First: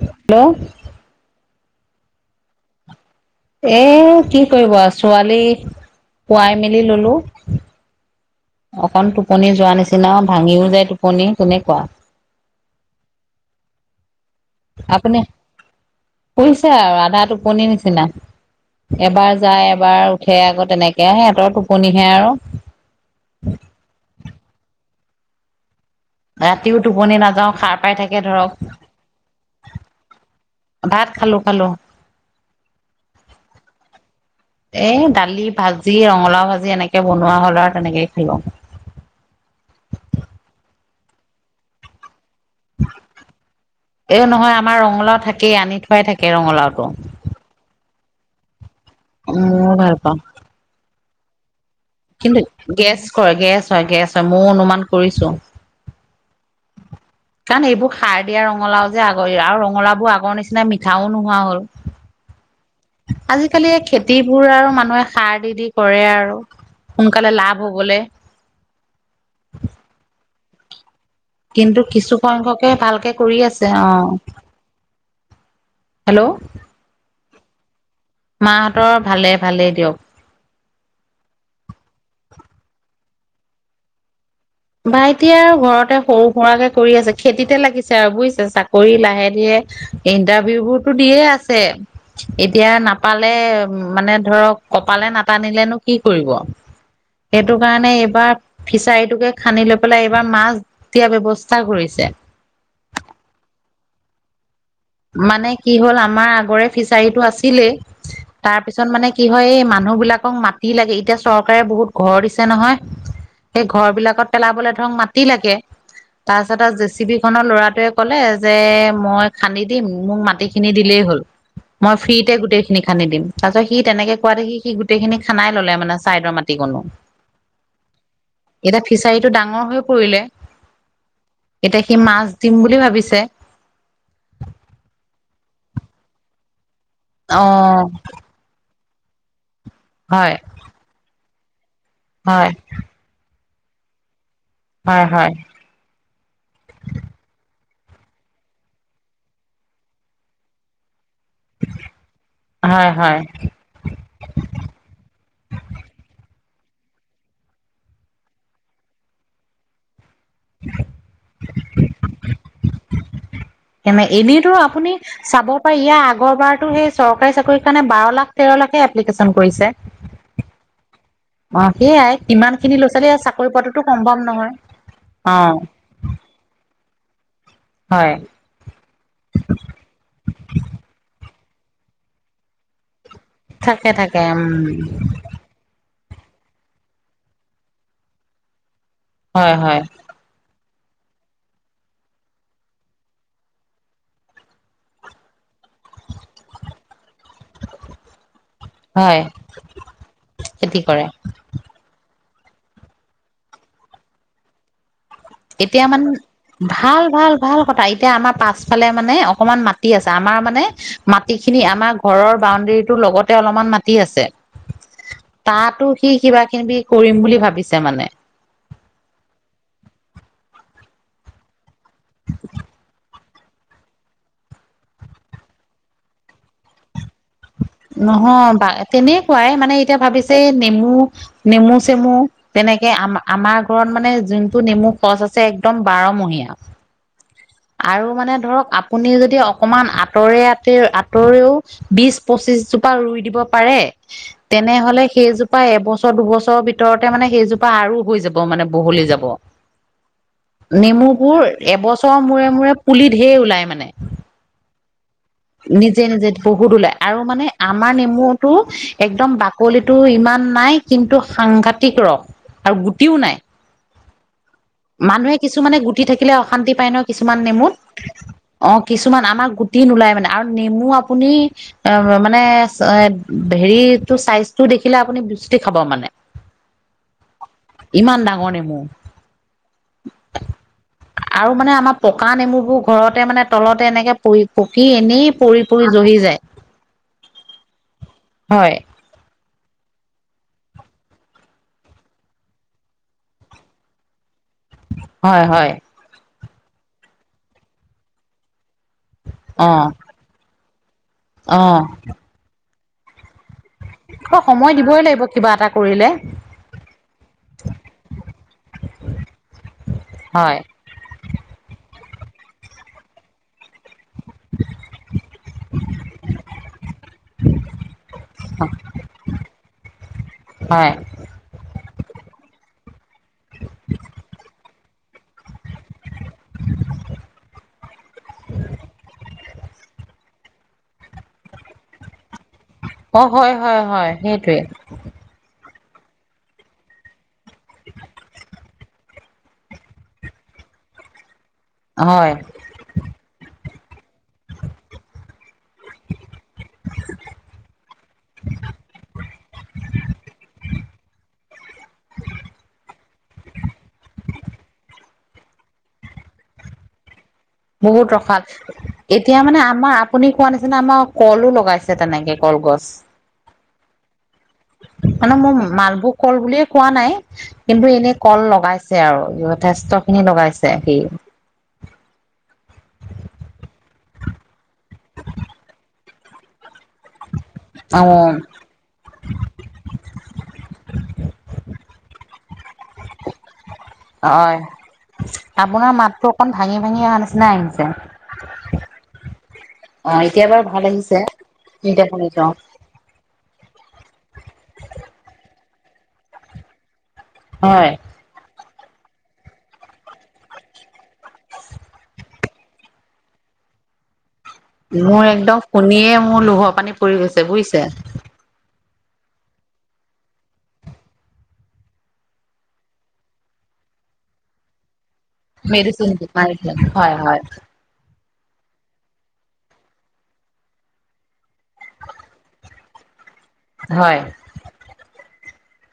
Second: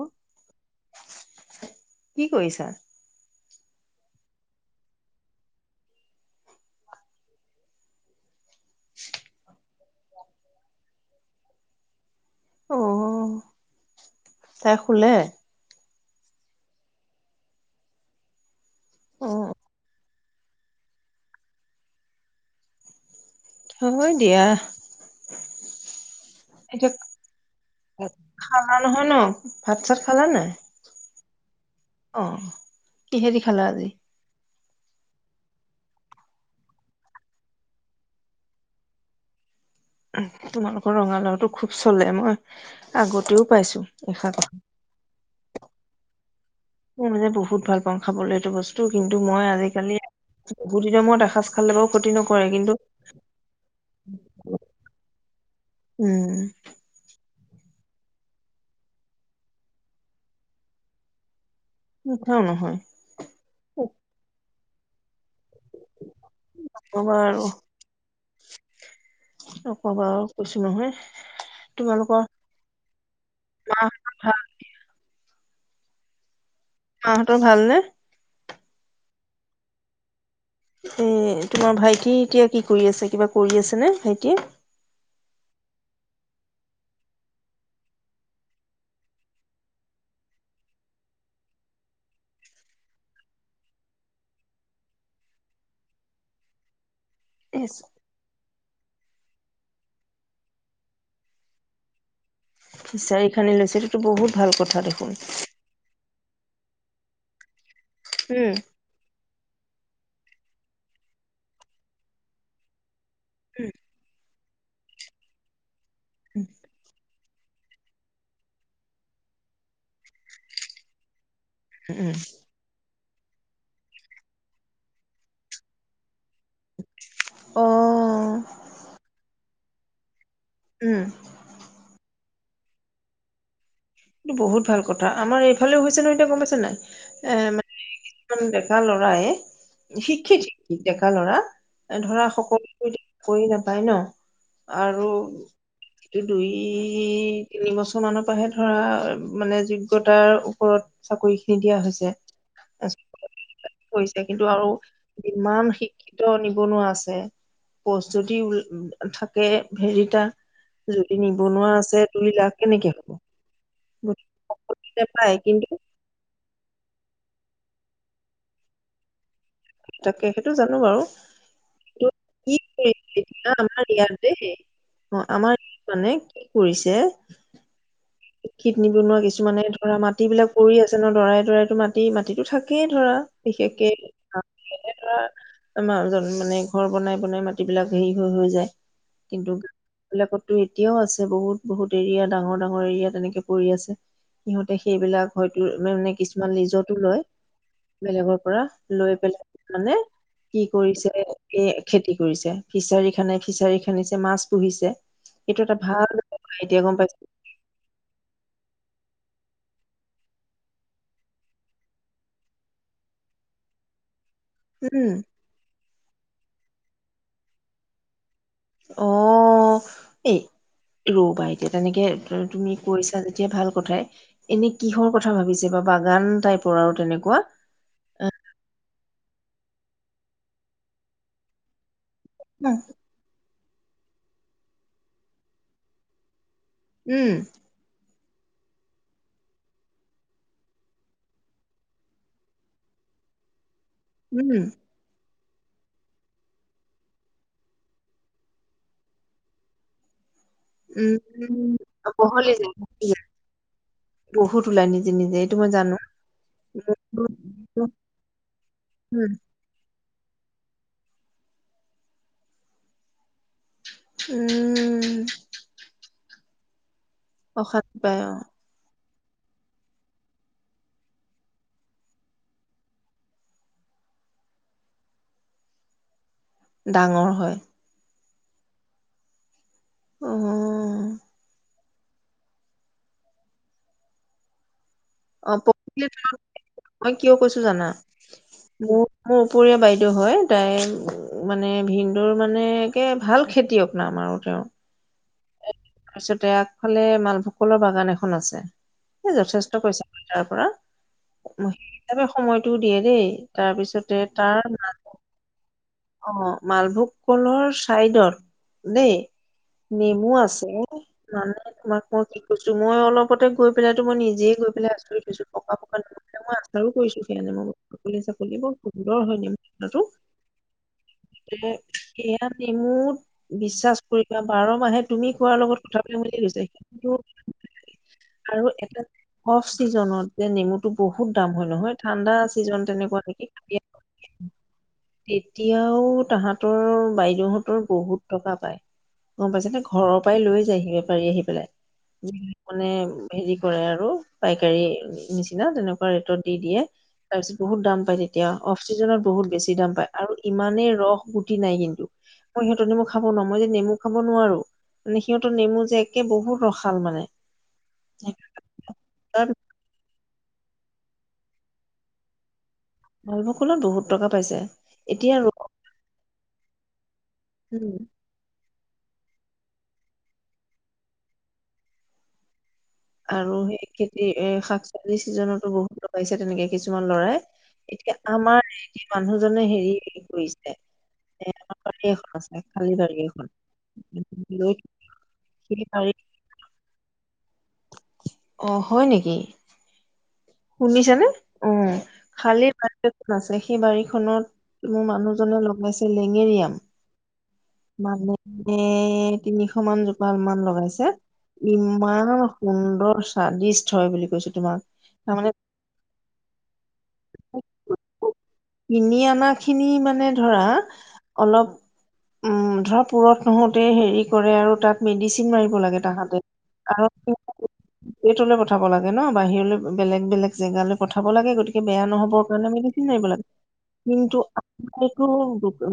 Hello. কি কৰিছা? এ কি কৰিব ছোৱালী শুৱাই মেলি ললোঁ। অকন টোপনি যোৱা নিচিনা ভাঙিও যায় টোপনি তেনেকুৱা। অ'। তাই শুলে? আপুনি শুছে আৰু আধা টোপনিৰ নিচিনা। অ এবাৰ যায়, এবাৰ উঠে, আকৌ তেনেকে সিহঁতৰ টোপনিহে আৰু। হয় দিয়া। ৰাতিও এতিয়া টোপনি নাযাওঁ সাৰ পাই থাকে ধৰক খালা নহয় ন, ভাত চাত খালা নাই? ভাত খালোঁ, খালোঁ। অ', কিহেদি খালা আজি? এ, দালি, ভাজি, ৰঙালাও ভাজি, এনেকে বনোৱা হ'ল আৰু তেনেকে খালোঁ। তোমালোকৰ ৰঙালাওটো খুব চলে ন। এ, নহয় আমাৰ ৰঙালাও থাকেই, আনি থোৱাই থাকে ৰঙালাওটো। মই মানে বহুত ভাল পাওঁ খাবলৈ এইটো বস্তু, কিন্তু মই ময়ো আজিকালি ভাল পাওঁ বহুদিনৰ মূৰত এসাজ ভাল নাপাওঁ [unintelligible] কিন্তু গেছ কৰে, গেছ হয়, গেছ হয়, মই অনুমান কৰিছোঁ। উম। কাৰণ এইবোৰ সাৰ দিয়া ৰঙালাও যে, আগৰি আৰু ৰঙালাও বোৰ আগৰ নিচিনা মিঠাও নোহোৱা হ'ল। [unintelligible] নহয়। আজিকালি খেতিবোৰ আৰু মানুহে সাৰ দি দি কৰে আৰু। হ'ব সোনকালে আৰু লাভ হবলে নকবা আৰু কৈছোঁ নহয়। কিন্তু তোমালোকৰ কিছুসংখ্যকে ভালকে কৰি আছে। মাহঁতৰ অ', ভাল হেল্ল'। মাহঁতৰ ভালনে? মাহঁতৰ ভালে, ভালেই দিয়ক। এ, তোমাৰ ভাইটি এতিয়া কি কৰি আছে? কিবা কৰি আছেনে ভাইটিয়ে? ভাইটিয়ে আৰু ঘৰতে সৰু-সুৰাকে কৰি আছে। খেতিতে লাগিছে আৰু বুজিছে, চাকৰি লাহে ধীৰে ইণ্টাৰভিউবোৰতো দিয়ে আছে। এতিয়া নাপালে, মানে ধৰক কপালে নাটানিলেনো কি কৰিব? সেইটো এছ কাৰণে, এইবাৰ ফিচাৰীটোকে খান্দি লৈ পেলাই, এইবাৰ মাছ দিয়াৰ ব্যৱস্থা কৰিছে। ফিছাৰী খান্দি লৈছে, সেইতো বহুত ভাল কথা। দেখোন। মানে কি হ'ল, আমাৰ আগৰে ফিচাৰীটো আছিলেই, উম। তাৰ পিছত পিছত মানে কি হয়, এই মানুহবিলাকক মাতি লাগে, এতিয়া চৰকাৰে বহুত ঘৰ দিছে নহয় সেই ঘৰবিলাকত পেলাবলে ধৰক মাটি লাগে, তাৰপিছত আৰু জে চি বি খনৰ ল'ৰাটোৱে ক'লে যে, মই খান্দি দিম মোক মাটিখিনি দিলেই হ'ল। মই উম ফ্ৰীিতে গোটেইখিনি খান্দি দিম। তাৰ পিছত সি তেনেকে কওঁতে সি গোটেইখিনি খন্দাই ল'লে মানে ছাইদৰ মাটিতে। অ এতিয়া ফিচাৰীটো ডাঙৰ হৈ পৰিলে। উম। এতিয়া সি মাছ দিম বুলি ভাবিছে। বহুত ভাল কথা। আমাৰ এইফালেও হৈছে নহয়, এতিয়া গম পাইছে নাই? এ মানে অ'। ডেকা লৰাই, হয় শিক্ষিত ডেকা লৰা, ধৰা হয় সকলো কৰি নাপায় ন। হয় আৰু হয় এই দুই, তিনি বছৰ মানৰ পৰাহে। ধৰা মানে যোগ্যতাৰ ওপৰত চাকৰি। নিদিয়া হৈছে। হয় হয় পৰিছে, কিন্তু আৰু কিমান শিক্ষিত নিবনুৱা আছে। প্ৰস্তুতি উল থাকে, হেৰিটা। যদি নিবনুৱা আছে, দুই লাখ কেনেকে হব? গতিকে এনেইতো সকলোৱে আপুনি নাপায় চাব কিন্তু পাৰে। ইয়াৰ আগৰবাৰতো সেই চৰকাৰী চাকৰিৰ কাৰণে বাৰ লাখ তেৰলাখে এপ্লিকেশ্যন কৰিছে। তাকে সেইটো জানো বাৰু অ, কিন্তু সেয়াই কি ইমান খিনি ল'ৰা- কৰিছে ছোৱালীয়ে এতিয়া চাকৰি পোৱাটো আমাৰ ইয়াত সম্ভৱ দেই নহয়। অ, আমাৰ সি মানে কি কৰিছে হয়। শিক্ষিত নিবনুৱা কিছুমানে ধৰা মাটি বিলাকে পৰি আছে ন, দৰাই- দৰাইতো মাটি- মাটিতো থাকেই ধৰা থাকে বিশেষকে থাকে উম আমি এনেকে ধৰা আমাৰ মানে ঘৰ বনাই- বনাই মাটিবিলাক হেৰি হৈ- হৈ যায়। কিন্তু হয় হয় এইবিলাকতো এতিয়াও আছে, বহুত- বহুত এৰিয়া ডাঙৰ- ডাঙৰ এৰিয়াত। তেনেকে পৰি আছে। সিহঁতে সেইবিলাক হয়তো মানে কিছুমান লীজতটো লয় বেলেগৰ পৰা লৈ হয় পেলাই, মানে কি খেতি কৰে কৰিছে এ খেতি কৰিছে। ফিছাৰী খানে, ফিচাৰী খানদিছে মাছ পুহিছে। এইটো এটা এতিয়া মান ভাল ব্যৱসায় এতিয়া গম ভাল- পাইছো ভাল ভাল কথা। এতিয়া আমাৰ পাছফালে মানে অকমান মাটি আছে, আমাৰ মানে মাটিখিনি আমাৰ ঘৰৰ বাউণ্ডেৰীটো লগতে অলপমান মাটি আছে। উম। তাতো সি কিবা- কিনিবি কৰিম বুলি ভাবিছে মানে। অ, এই ৰবা, এতিয়া তেনেকে তুমি কৈছা যেতিয়া ভাল কথাই। এনে কিহৰ কথা ভাবিছে, বা বাগান টাইপৰ আৰু তেনেকুৱা নহয় বা তেনেকুৱাই মানে এতিয়া ভাবিছে, নেমু- নেমু- চেমু উম তেনেকে আম, আমাৰ ঘৰত মানে, যোনটো নেমু সচ আছে, একদম বাৰমহীয়া। উম। আৰু মানে ধৰক, আপুনি যদি অকমান আঁতৰে, আঁতে আঁতৰেও বিশ, পঁচিশ জোপা ৰুই দিব পাৰে, উম তেনেহ'লে সেইজোপ পা, এবছৰ, দুবছৰৰ ভিতৰতে মানে, সেইজোপা আৰু হৈ যাব মানে, বহলি যাব। নেমুবোৰ উম, এবছৰৰ মূৰে বহল মূৰে পুলি ঢেৰ ওলাই মানে বহুত ওলাই নিজে, নিজে। মই জানো। নিজে, নিজে বহুত ওলাই, আৰু উম, মানে আমাৰ নেমুটো, উম, একদম ডাঠ কলিটো ইমান নাই, কিন্তু সাংঘাতিক ৰস, আৰু গুটিও নাই। উম। মানুহে কিছুমানে, গুটি থাকিলে অশান্তি পায় নহয়, কিছুমান নেমুত। অশান্তি পায় অ', কিছুমান, আমাৰ গুটি নোলায় মানে, আৰু নেমু আপুনি এ মানে, হেৰিটো চাইজটো দেখিলে আপুনি, বিচ্যুতি খাব মানে। [inaudible] ডাঙৰ হয়। ইমান ডাঙৰ নেমু, অ' আৰু মানে আমাৰ পকা নেমুবোৰ ঘৰতে মানে, তলতে এনেকে পৰি পকি এনেই পৰি পৰি জহি [unintelligible] যায় মই কিয় কৈছো জানা। হয়। মোৰ, মোৰ উপৰীয়া বাইদেউ হয়, তাইৰ মানে, ভিনদেউৰ মানে একে, ভাল খেতিয়ক নাম আৰু তেওঁৰ। হয়, হয়। পিছতে আগফালে, মালভুক কলৰ বাগান এখন আছে, সেই অ যথেষ্ট পইছা। তাৰপৰা, অ সেই হিচাপে সময়টোও দিয়ে দেই, তাৰপিছতে অ সময় তাৰ মাজ দিবই লাগিব, কিবা এটা কৰিলে। অ', মালভোগ কলৰ চাইডত দেই নেমু হয় আছে, মানে তোমাক মই কি কৈছো, মই অলপতে গৈ পেলাইতো মই নিজ যিয়ে গৈ পেলাই আচৰিত হৈছো, পকা, পকা নেমু। মই আচাৰো কৰিছো সেইয়া নেমু, বাকলি-ছাকলীয়ে বৰ সুন্দৰ হয় নেমু টেঙাটো। হয়। সেয়া, সেইয়া নেমুত, বিশ্বাস কৰিবা, বাৰ মাহে তুমি খোৱা লগত [unintelligible] গৈছে আৰু এটা অফ চিজনত যে নেমুটো বহুত দাম হয় নহয়, ঠাণ্ডা চিজন অ তেনেকুৱা নেকি হয় হয় হয়, সেইটোৱে। এতিয়াও তাহাঁতৰ বাইদেউহঁতৰ বহুত টকা পায়। গম পাইছে নে, ঘৰৰ পৰাই লৈ যায়হি, বেপাৰী আহি পেলাই। হয় মানে হেৰি কৰে আৰু, পাইকাৰী নিচিনা, তেনেকুৱা ৰেটত দি দিয়ে। তাৰ মপিছত বহুত দাম পায় তেতিয়া, অফ চিছনত বহুত বেছি দাম পায়। আৰু ইমানেই ৰস গুটি নাই কিন্তু, মই সিহঁতৰ নেমু খাব নোৱাৰো, মই যে নেমু খাব নোৱাৰো। মানে সিহঁতৰ নেমু যে, একে বহুত ৰসাল মানে। বহুত ৰসাল। এতিয়া মানে, আমাৰ, আপুনি কোৱা নিচিনা, আমাৰ কলো লগাইছে তেনেকে, কলগছ। মালভোগ কলত বহুত টকা পাইছে। মানে এতিয়া ৰ মই, মালভোগ কল বুলিয়ে কোৱা নাই, কিন্তু উম, এনে কল লগাইছে আৰু, যথেষ্ট খিনি লগাইছে সি। আৰু সেই খেতি এ শাক-চবজি ছিজনতো বহুত লগাইছে তেনেকে কিছুমান ল'ৰাই। অ এতিয়া আমাৰ এই এ মানুহজনে হেৰি কৰিছে [unintelligible] [unintelligible] [unintelligible] [unintelligible] অ হয়, উম লৈ চি সেই আপোনাৰ বাৰী মাতটো অকন ভাঙি ভাঙি অহাৰ নিচিনা আহিছে আহ আ। অ হয় নেকি? অ এতিয়া বাৰু ভা শুনিছানে উ উ উ উ খালি বাৰী না আছে সেই বাৰীখনত মোৰ মানুহজনে লগাইছে লেঙেৰি আম হয়। মানে এ এ এ এ এ এ এ তিনিশ মান জোপাল মান লগাইছে। ইমান সুন্দৰ স্বৱাদিষ্ট হয় বুলি কৈছো তোমাক। মোৰ তাৰমানে একদম শুনিয়ে মোৰ লোহৰ পানী পৰি গৈছে বুজিছে। কিনি অনা খিনি মানে ধৰা আ আ আ অলপ উম উ উ উ, ধৰা ফুৰত নহওতেই, হেৰি কৰে আৰু তাত মেডিচিন চিন মাৰিব লাগে মেডিচিন তাহাঁতে মাৰিছে। আ আৰু হয় টিন হয় টে টে টু এইটোলে পঠাব লাগে ন বাহিৰলৈ। বেলেগ বেলেগ জেগালৈ পঠাব লাগে গতিকে বেয়া নহবৰ কাৰণে মেডিচিন মাৰিব লাগে, হয় কিন্তু সেইটো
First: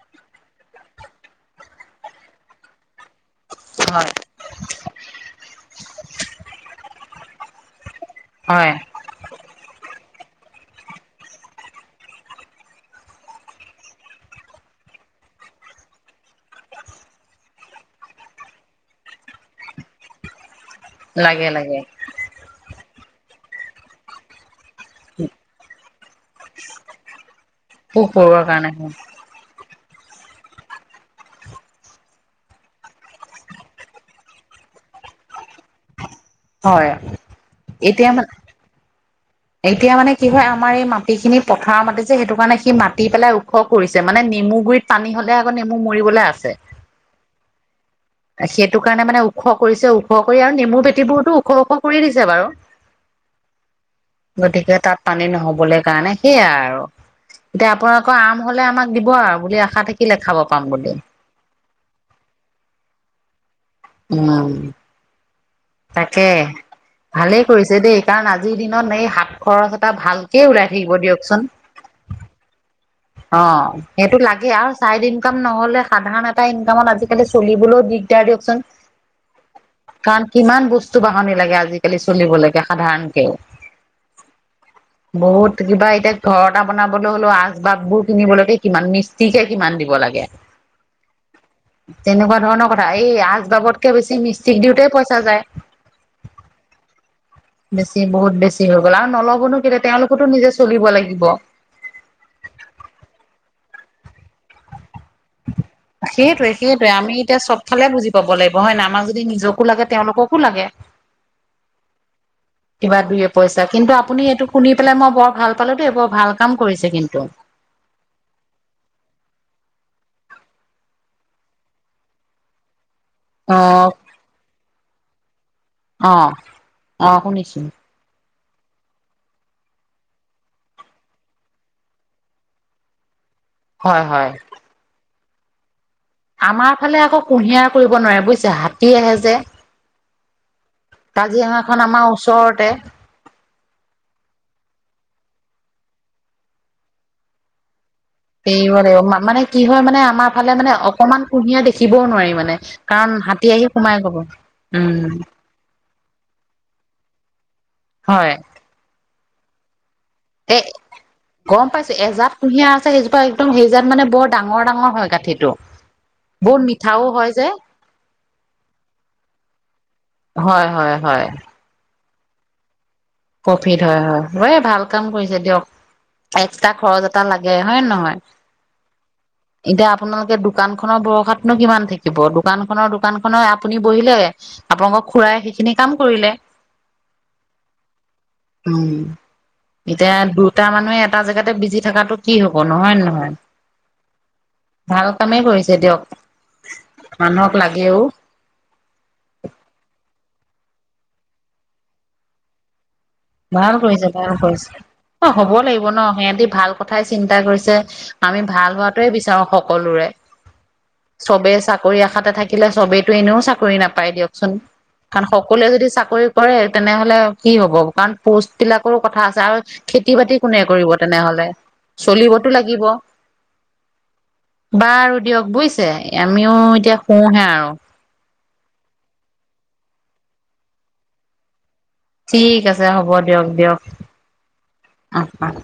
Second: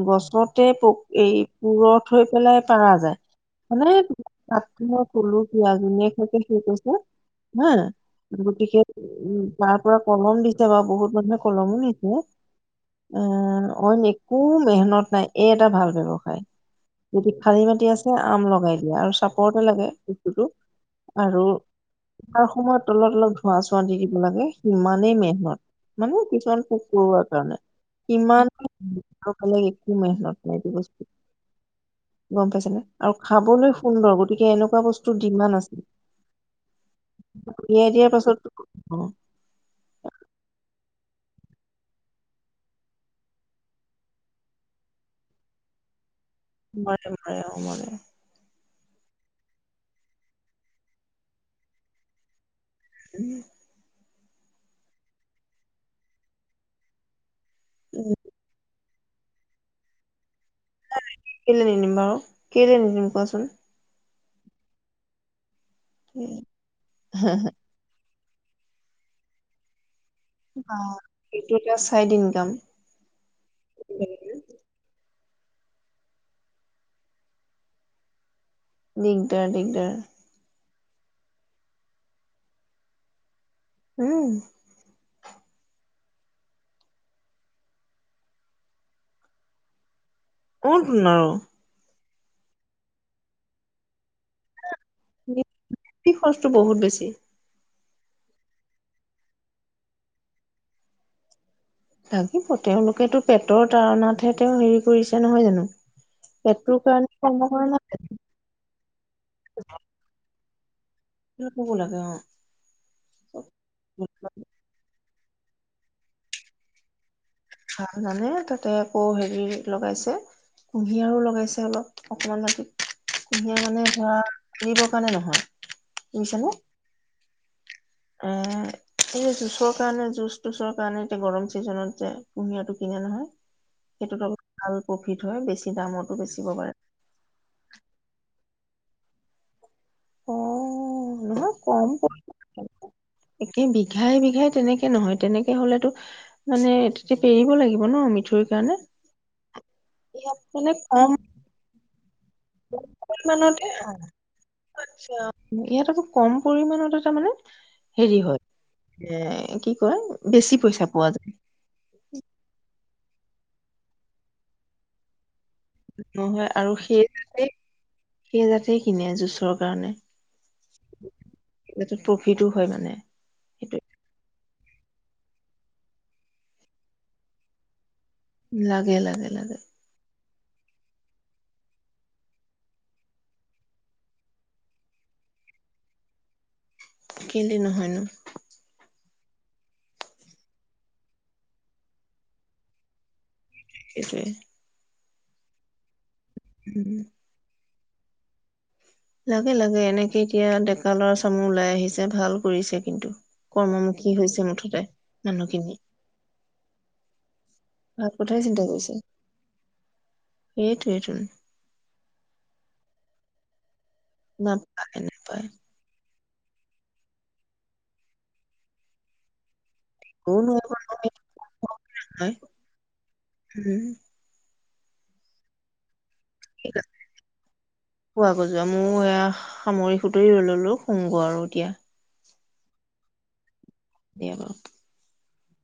গছতে ফক এই পুৰত হৈ পেলাই পাৰা যায়। মানে হয় তাক মই কলো যে আজি মেঘ হৈছে কি কৈছে হাঁ আ। হয় গতিকে উম তাৰ পৰা কলম দিছে বাৰু বহুত মানুহে কলমো নিছে। এ এ এ এ এ আ উ অইন একো মেহনত নাই এই এটা ভাল ব্যৱসায়। যদি খালি মাটি আছে আম লগাই দিয়া আৰু চাপতহে লাগে বস্তুটো। আৰু লাগে লাগে আৰু সময়ত তলত অলপ ধোঁৱা-চোৱা দি দিব লাগে। ইমানেই মেহনত মানে কিছুমান পোক-পৰুৱাৰ কাৰণে পোক পৰুৱাৰ কাৰণে ইমানেই আৰু কালি এইটোতে মেহনত লাগিব বস্তুটো। গম পাইছে নে, আৰু খাবলৈ সুন্দৰ গতিকে এনেকুৱা বস্তু ডিমাণ্ড আছিল। হয়, হু হু দিয়াৰ এতিয়া মানে পাছত অ অ। এতিয়া মানে কি হয় আমাৰ এই মাটিখিনি পথাৰৰ মাটি যে সেইটো কাৰণে সি মাটি পেলাই ওখ কৰিছে মানে নেমু গুৰিত পানী হলে আকৌ নেমু মৰিবলৈ আছে। মৰে মৰে অ মৰে। সেইটো কাৰণে মানে ওখ কৰিছে ওখ কৰি আৰু নেমুৰ পেটিবোৰতো ওখ ওখ কৰি দিছে বাৰু। উম হু। গতিকে তাত পানী নহবলৈ কাৰণে সেইয়াই আৰু দে উম, আপোনালোকৰ আম হলে আমাক দিব আৰু বুলি আশা থাকিলে খাব পাম বুলি। কেলে নিদিম বাৰু কেলে নিদিম কোৱাচোন। উমা উম। তাকে ভালেই কৰিছে দেই কাৰণ আজিৰ দিনত এই হাত খৰচ এটা ভাল সে ওলাই বা থাকিব দিয়কচোন, এইটো এটা চাইড ইনকাম অ অ অ। সেইটো লাগে আৰু চাইড ইনকাম নহলে সাধাৰণ এটা ইনকামত আজিকালি চলিবলৈও দিগদাৰ দিয়কচোন। দিগদাৰ দিগদাৰ। কাৰণ কিমান বস্তু-বাহনি লাগে আজিকালি চলিব লকে সাধাৰণকেও। উম উ উ। [unintelligible] বহুত কিবা এতিয়া ঘৰ এটা বনাবলৈ হ'লেও আচবাববোৰ কিনিবলৈকে কিমান মিস্ত্ৰীকে কিমান দিব লাগে। উন উন্নয়। তেনেকুৱা ধৰণৰ কথা এই আচবাবতকে বেছি মিষ্ট্ৰিক দেউটাকে পইছা খৰচটো বহুত বেছি। বেছি বহুত বেছি হৈ গ'ল আৰু নলবনো কেলে তেওঁলোকতো নিজে চলিব লাগিব। লাগিব তেওঁলোকেতো পেটৰ তাৰনাতহে তেওঁ হেৰি ফুৰিছে নহয় জানো সেইটোৱে পেটটোৰ সেইটোৱে আমি কাৰণে এতিয়া কণ চবফালে বুজি [unintelligible] পাব লাগিব হয় না আমাক যদি নিজকো লাগে তেওঁলোককো লাগে। [unintelligible] লাগে অ'। [inaudible] কিবা দুই পইচা কিন্তু আপুনি এইটো শুনি পেলাই মই বৰ ভাল পালোঁ দেই বৰ ভাল কাম কৰিছে কিন্তু। ভাল জানে তাতে আকৌ হেৰি লগাইছে। কুঁহিয়াৰো লগাইছে অলপ অকমান ৰাতি। অ সেহে মানে ধৰাৰি কাৰণে নহয়। অ', বুজিছানে অ', শুনিছো। এ এই জুচৰ কাৰণে জুচ তুচৰ কাৰণে এতিয়া গৰম চিজনত যে। কুঁহিয়াৰটো কিনে নহয় হয় হয় সেইটোত অলপ ভাল প্ৰফিট হয় বেছি দামত। আমাৰ ফালে আকৌ কুঁহিয়াৰ কৰিব নোৱাৰে বুজিছে হাতী আহে যে। নহ কাজিৰঙাখন কম আমাৰ পইচা ওচৰতে একে বিঘাই বিঘাই তেনেকে নহয় তেনেকে হ'লেটো মানে তেতিয়া পেৰিব লাগিব ন মিত এৰিব লাগিব মানে কি হয় মানে আমাৰ ফালে মানে অকমান কুঁহিয়ে দেখিবও নোৱাৰি মানে। কাৰণ হাতী আহি সোমাই গব, উম। ইয়াটোতো খুব কম পৰিমানেটো এটা মানে হেৰি হয় হয় এ কি কয় এ বেছি পইচা পোৱা যায়। গম পাইছো এজাত কুঁহিয়াৰ আছে সেইজোপা একদম সেইজাত মানে বৰ ডাঙৰ ডাঙৰ হয় গাঁঠিটো। নহয় বহুত আৰু মিঠাও সেই হয় যে। জাতে সেই যাতে কিনে জুচৰ কাৰণে। হয়, হয়, হয়। এইটো প্ৰফিটো হয় মানে। প্ৰফিটো সেইটোৱে হয় হয় ভাল কাম কৰিছে দিয়ক। এক্সট্ৰা খৰচ এটা লাগে হয় নে নহয়। লাগে, লাগে, লাগে। এতিয়া আপোনালোকে দোকানখনৰ ভৰষাতনো কিমান থাকিব দোকানখনৰ দোকানখনৰ আপুনি বহিলে আপোনালোকক খুৰাই সেইখিনি কাম কৰিলে। কেলে নহয়নো? উম। এতিয়া দুটা মানুহে এটা জেগাতে বিজি থকাটো কি হ'ব নহয় নে নহয়। সেইটোৱে। ভাল কামেই কৰিছে দিয়ক। উম। মানুহক লাগেও। লাগে, লাগে, এনেকে এতিয়া ডেকা ল'ৰা চাম ও ওলাই আহিছে ভাল কৰিছে কিন্তু। ভাল কৰিছে, কৰ্মমুখী ভাল হৈছে কৰিছে, মুঠতে অ', হ'ব মানুহখিনি লাগিব ন সিহঁতি ভাল কথাই চিন্তা কৰিছে। ভাল কথাই আমি ভাল হোৱাটোৱে বিচাৰো সকলোৰে। সেইটোৱেটো। চবেই চাকৰি আশাতে থাকিলে চবেইটো এনেও চাকৰি নাপায় দিয়কচোন, নাপায় কাৰণ নাপায় সকলোৱে যদি চাকৰি কৰে তেনেহলে কি হ'ব কাৰণ পোষ্ট বিলাকৰো কথা আছে আৰু খেতি বাতি মোৰো কোনে কৰিব তেনেহলে, নাই চলিবতো লাগিব। বাৰ দিয়ক বুইছে, আমিও এতিয়া শুওঁহে আৰু। শুৱাগৈ যোৱা মই এয়া সামৰি সুতৰি ললো শুংগৈ আৰু এতিয়া। ঠিক আছে, হ'ব দিয়ক দিয়ক। দিয়া বাৰু। অহ অহ।